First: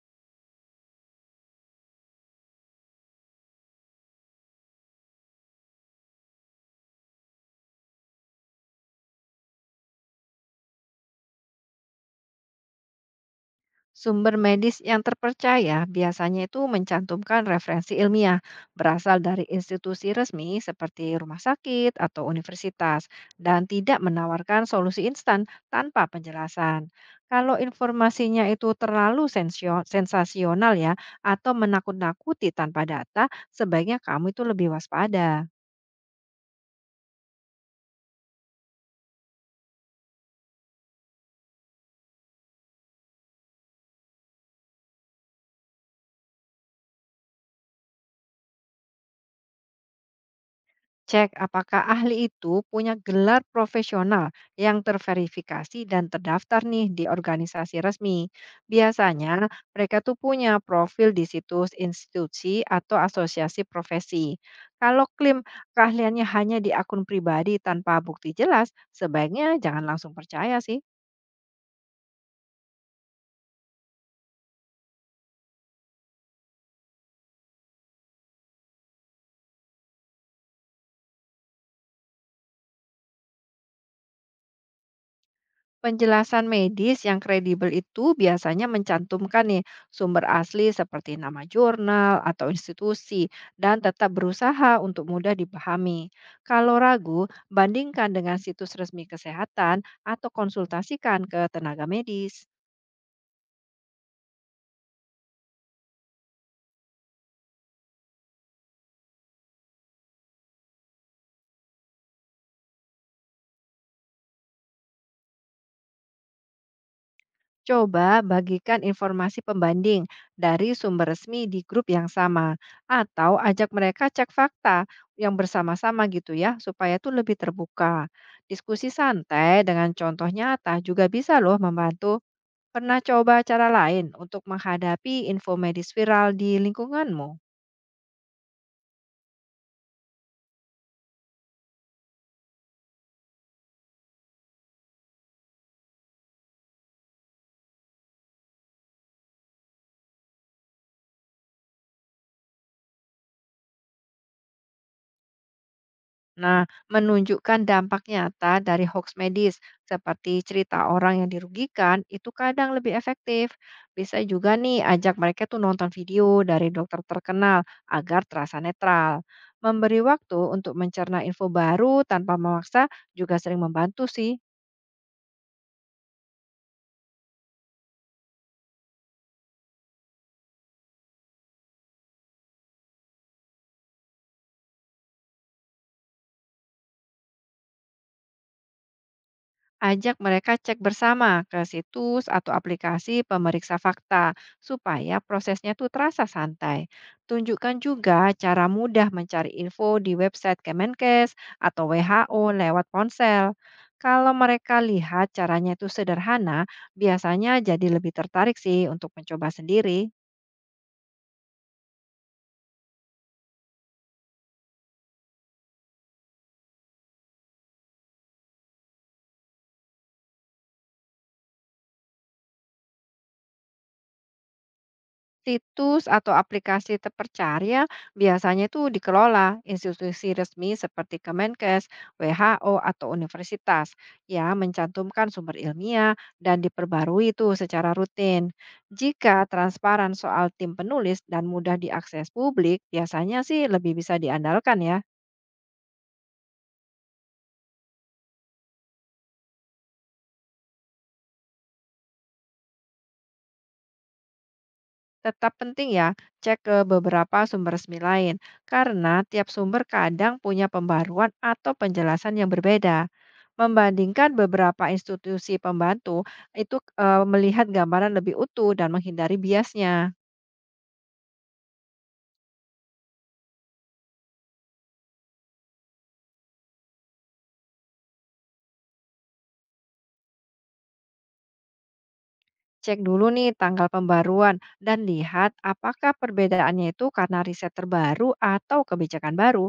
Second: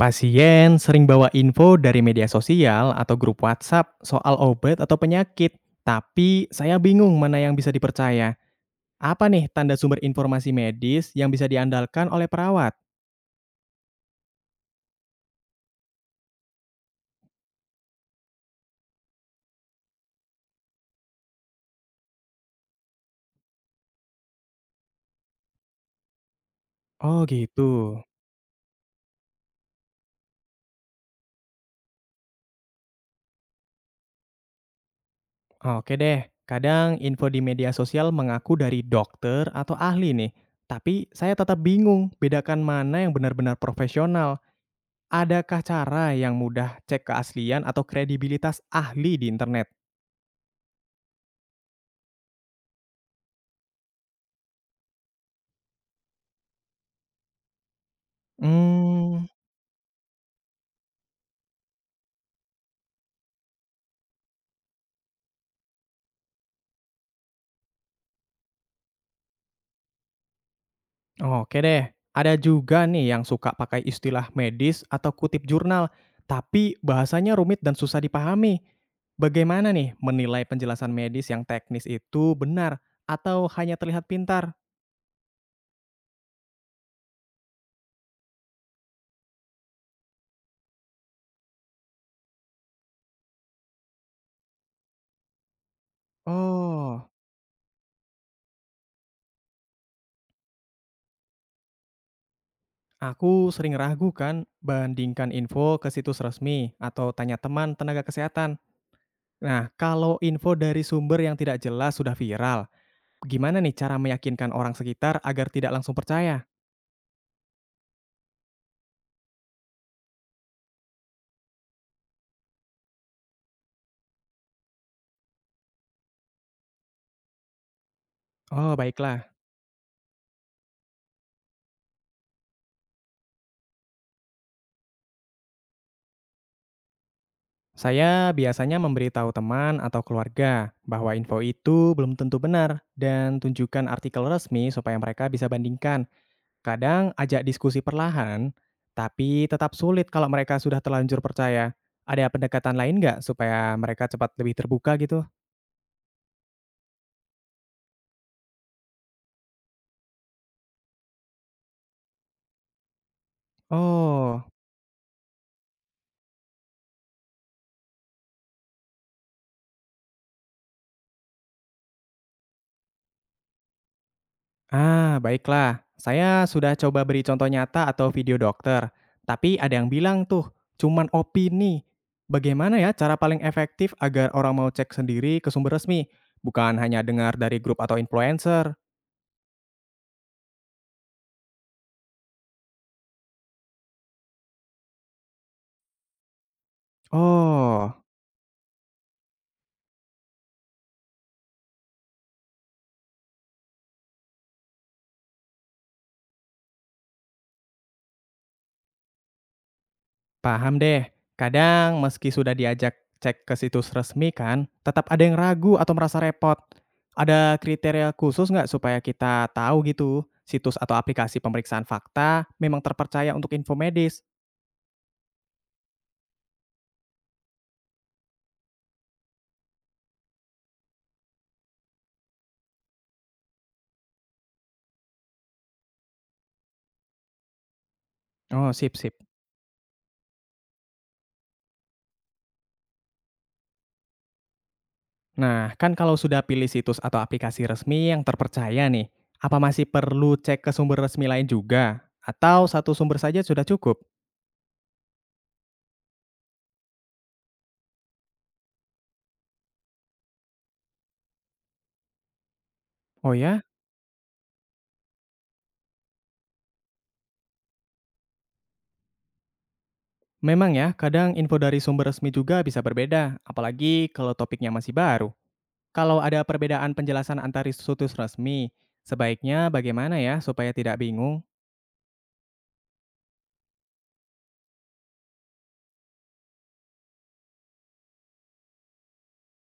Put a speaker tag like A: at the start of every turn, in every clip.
A: Pasien sering bawa info dari media sosial atau grup WhatsApp soal obat atau penyakit, tapi saya bingung mana yang bisa dipercaya. Apa nih tanda sumber informasi medis yang bisa diandalkan oleh perawat?
B: Sumber medis yang terpercaya biasanya itu mencantumkan referensi ilmiah berasal dari institusi resmi seperti rumah sakit atau universitas dan tidak menawarkan solusi instan tanpa penjelasan.
A: Oh
B: Kalau
A: gitu.
B: informasinya itu terlalu sensasional ya atau menakut-nakuti tanpa data, sebaiknya kamu itu lebih waspada.
A: Oke deh. Kadang info di media sosial mengaku dari dokter atau ahli nih, tapi saya tetap bingung bedakan mana yang benar-benar profesional. Adakah cara yang mudah cek keaslian atau kredibilitas ahli di internet?
B: Cek apakah ahli itu punya gelar profesional yang terverifikasi dan terdaftar nih di organisasi resmi.
A: Hmm.
B: Biasanya mereka tuh punya profil di situs institusi atau asosiasi profesi. Kalau klaim keahliannya hanya di akun pribadi tanpa bukti jelas, sebaiknya jangan langsung percaya sih.
A: Oke deh, ada juga nih yang suka pakai istilah medis atau kutip jurnal, tapi bahasanya rumit dan susah dipahami. Bagaimana nih menilai penjelasan medis yang teknis itu benar atau hanya terlihat pintar?
B: Penjelasan medis yang kredibel itu biasanya mencantumkan nih sumber asli seperti nama jurnal atau institusi dan tetap berusaha untuk mudah dipahami. Kalau
A: Oh,
B: ragu, bandingkan dengan situs resmi kesehatan atau konsultasikan ke tenaga medis.
A: aku sering ragu kan bandingkan info ke situs resmi atau tanya teman tenaga kesehatan. Nah, kalau info dari sumber yang tidak jelas sudah viral, gimana nih cara meyakinkan orang sekitar agar tidak langsung percaya?
B: Coba bagikan informasi pembanding dari sumber resmi di grup yang sama atau ajak mereka cek fakta yang bersama-sama gitu ya supaya tuh lebih terbuka.
A: Oh,
B: Diskusi
A: baiklah.
B: santai dengan contoh nyata juga bisa loh membantu. Pernah coba cara lain untuk menghadapi info medis viral di lingkunganmu?
A: Saya biasanya memberitahu teman atau keluarga bahwa info itu belum tentu benar dan tunjukkan artikel resmi supaya mereka bisa bandingkan. Kadang ajak diskusi perlahan, tapi tetap sulit kalau mereka sudah terlanjur percaya. Ada pendekatan lain nggak supaya mereka cepat lebih terbuka gitu?
B: Nah, menunjukkan dampak nyata dari hoax medis, seperti cerita orang yang dirugikan, itu kadang lebih efektif. Bisa
A: Oh.
B: juga nih ajak mereka tuh nonton video dari dokter terkenal agar terasa netral. Memberi waktu untuk mencerna info baru tanpa memaksa juga sering membantu sih.
A: Ah, baiklah. Saya sudah coba beri contoh nyata atau video dokter, tapi ada yang bilang tuh, cuman opini. Bagaimana ya cara paling efektif agar orang mau cek sendiri ke sumber resmi, bukan hanya dengar dari grup atau influencer?
B: Ajak mereka cek bersama ke situs atau aplikasi pemeriksa fakta supaya prosesnya tuh terasa santai. Tunjukkan
A: Oh,
B: juga cara mudah mencari info di website Kemenkes atau WHO lewat ponsel. Kalau mereka lihat caranya itu sederhana, biasanya jadi lebih tertarik sih untuk mencoba sendiri.
A: paham deh. Kadang meski sudah diajak cek ke situs resmi kan, tetap ada yang ragu atau merasa repot. Ada kriteria khusus nggak supaya kita tahu gitu, situs atau aplikasi pemeriksaan fakta memang terpercaya untuk info medis?
B: Situs atau aplikasi terpercaya biasanya itu dikelola institusi resmi seperti Kemenkes, WHO, atau universitas yang mencantumkan sumber ilmiah dan diperbarui itu secara rutin.
A: Oh, sip sip.
B: Jika transparan soal tim penulis dan mudah diakses publik, biasanya sih lebih bisa diandalkan ya.
A: Nah, kan kalau sudah pilih situs atau aplikasi resmi yang terpercaya nih, apa masih perlu cek ke sumber resmi lain juga? Atau satu sumber saja sudah cukup?
B: Tetap penting ya, cek ke beberapa sumber resmi lain, karena tiap sumber kadang punya pembaruan atau penjelasan yang berbeda.
A: Oh ya?
B: Membandingkan beberapa institusi pembantu, melihat gambaran lebih utuh dan menghindari biasnya.
A: Memang ya, kadang info dari sumber resmi juga bisa berbeda, apalagi kalau topiknya masih baru. Kalau ada perbedaan penjelasan antar situs resmi, sebaiknya bagaimana ya supaya tidak bingung?
B: Cek dulu nih tanggal pembaruan dan lihat apakah perbedaannya itu karena riset terbaru atau kebijakan baru.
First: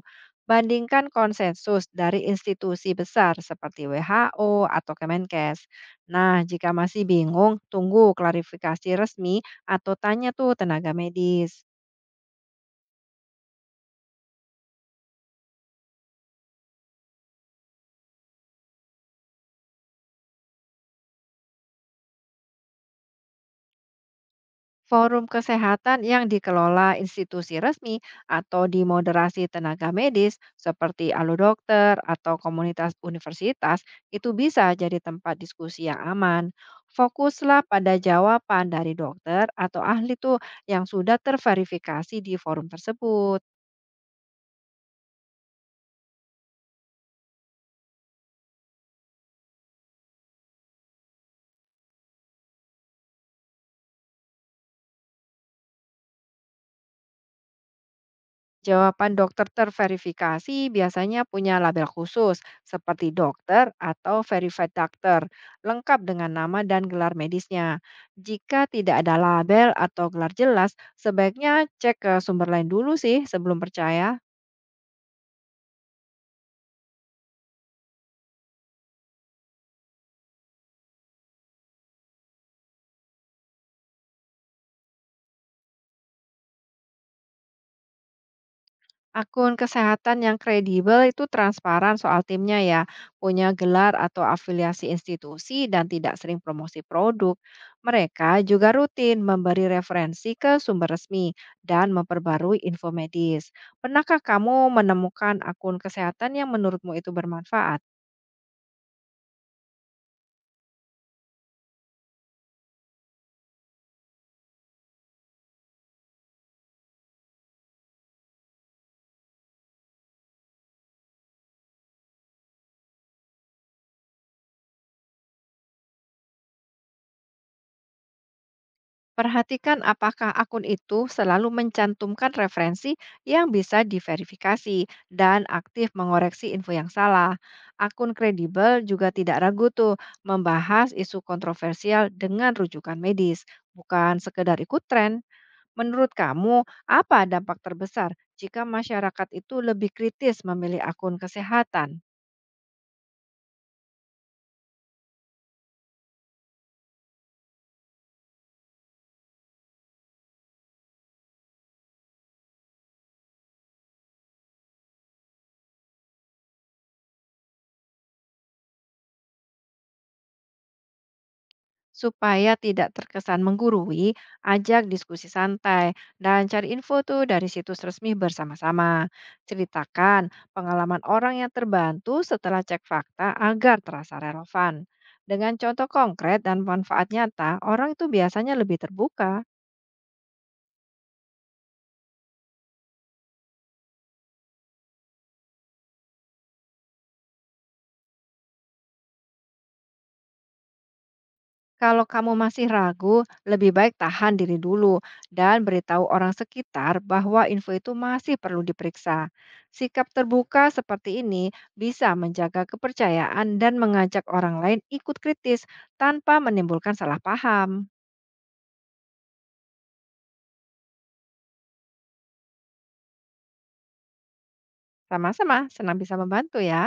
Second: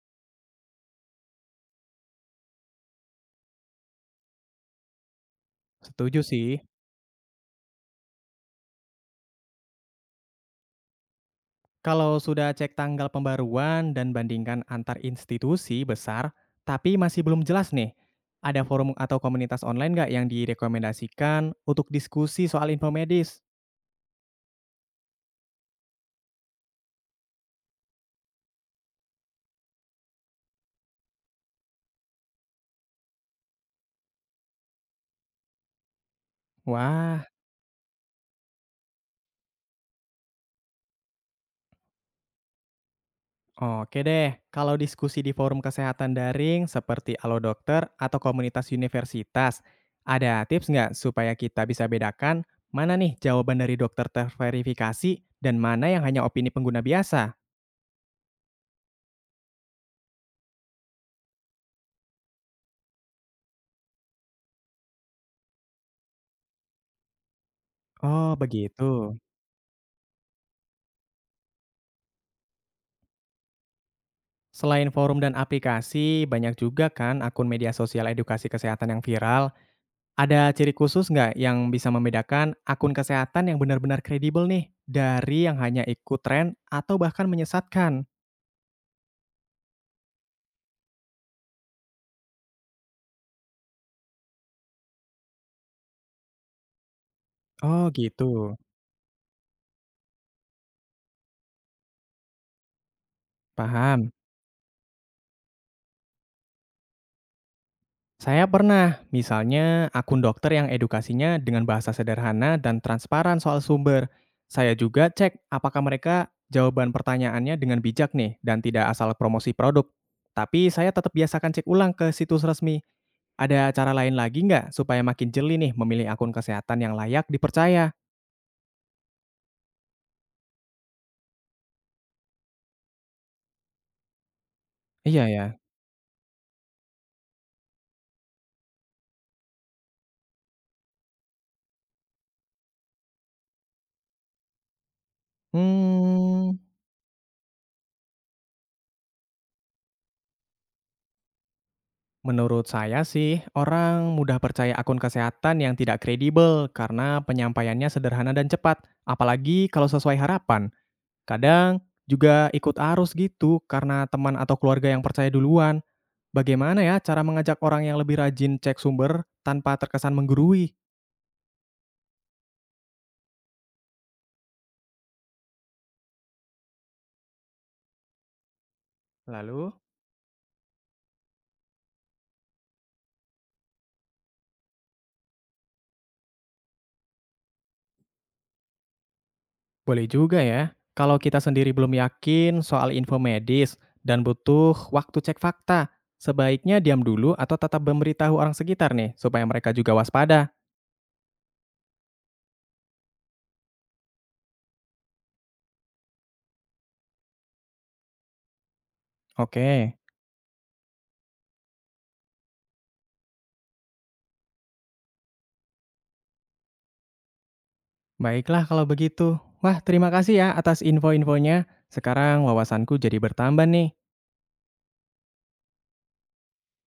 B: Bandingkan konsensus dari institusi besar seperti WHO atau Kemenkes.
A: Setuju
B: Nah,
A: sih.
B: jika masih bingung, tunggu klarifikasi resmi atau tanya tuh tenaga medis.
A: Kalau sudah cek tanggal pembaruan dan bandingkan antar institusi besar, tapi masih belum jelas nih, ada forum atau komunitas online nggak yang direkomendasikan untuk diskusi soal info medis?
B: Forum kesehatan yang dikelola institusi resmi atau dimoderasi tenaga medis seperti Alu Dokter atau komunitas universitas itu bisa jadi tempat diskusi yang aman.
A: Wah,
B: Fokuslah pada jawaban dari dokter atau ahli tuh yang sudah terverifikasi di forum tersebut.
A: oke deh. Kalau diskusi di forum kesehatan daring seperti Alo Dokter atau komunitas universitas, ada tips nggak supaya kita bisa bedakan mana nih jawaban dari dokter terverifikasi dan mana yang hanya opini pengguna biasa?
B: Jawaban dokter terverifikasi biasanya punya label khusus seperti dokter atau verified doctor, lengkap dengan nama dan gelar medisnya.
A: Oh,
B: Jika tidak ada
A: begitu.
B: label atau gelar jelas, sebaiknya cek ke sumber lain dulu sih sebelum percaya.
A: Selain forum dan aplikasi, banyak juga kan akun media sosial edukasi kesehatan yang viral. Ada ciri khusus nggak yang bisa membedakan akun kesehatan yang benar-benar kredibel nih dari yang hanya ikut tren atau bahkan menyesatkan?
B: Akun kesehatan yang kredibel itu transparan soal timnya ya, punya gelar atau afiliasi institusi dan tidak sering promosi produk.
A: Oh gitu,
B: Mereka juga rutin memberi referensi ke sumber resmi dan memperbarui info medis.
A: paham.
B: Pernahkah kamu menemukan akun kesehatan yang menurutmu itu bermanfaat?
A: Saya pernah, misalnya akun dokter yang edukasinya dengan bahasa sederhana dan transparan soal sumber. Saya juga cek apakah mereka jawaban pertanyaannya dengan bijak nih dan tidak asal promosi produk. Tapi saya tetap biasakan cek ulang ke situs resmi. Ada cara lain lagi nggak supaya makin jeli nih memilih akun kesehatan yang layak dipercaya?
B: Perhatikan apakah akun itu selalu mencantumkan referensi yang bisa diverifikasi
A: Iya
B: dan
A: ya.
B: aktif mengoreksi info yang salah. Akun kredibel juga tidak ragu tuh membahas isu kontroversial dengan rujukan medis, bukan sekedar ikut tren. Menurut
A: Hmm.
B: kamu, apa dampak terbesar jika masyarakat itu lebih kritis memilih akun kesehatan?
A: Menurut saya sih, orang mudah percaya akun kesehatan yang tidak kredibel karena penyampaiannya sederhana dan cepat, apalagi kalau sesuai harapan. Kadang juga ikut arus gitu karena teman atau keluarga yang percaya duluan. Bagaimana ya cara mengajak orang yang lebih rajin cek sumber tanpa terkesan menggurui?
B: Supaya tidak terkesan menggurui, ajak diskusi santai dan cari info tuh dari situs resmi bersama-sama.
A: Lalu,
B: Ceritakan pengalaman orang yang terbantu setelah cek fakta agar terasa relevan. Dengan contoh konkret dan manfaat nyata, orang itu biasanya lebih terbuka.
A: boleh juga ya kalau kita sendiri belum yakin soal info medis dan butuh waktu cek fakta. Sebaiknya diam dulu atau tetap memberitahu orang sekitar nih supaya mereka juga waspada.
B: Kalau kamu masih ragu, lebih baik tahan diri dulu dan beritahu orang sekitar bahwa info itu masih perlu diperiksa.
A: Oke,
B: Sikap terbuka seperti ini bisa menjaga kepercayaan dan mengajak orang lain ikut kritis tanpa menimbulkan salah paham.
A: baiklah kalau begitu. Wah, terima kasih ya atas info-infonya. Sekarang wawasanku jadi bertambah nih.
B: Sama-sama, senang bisa membantu ya.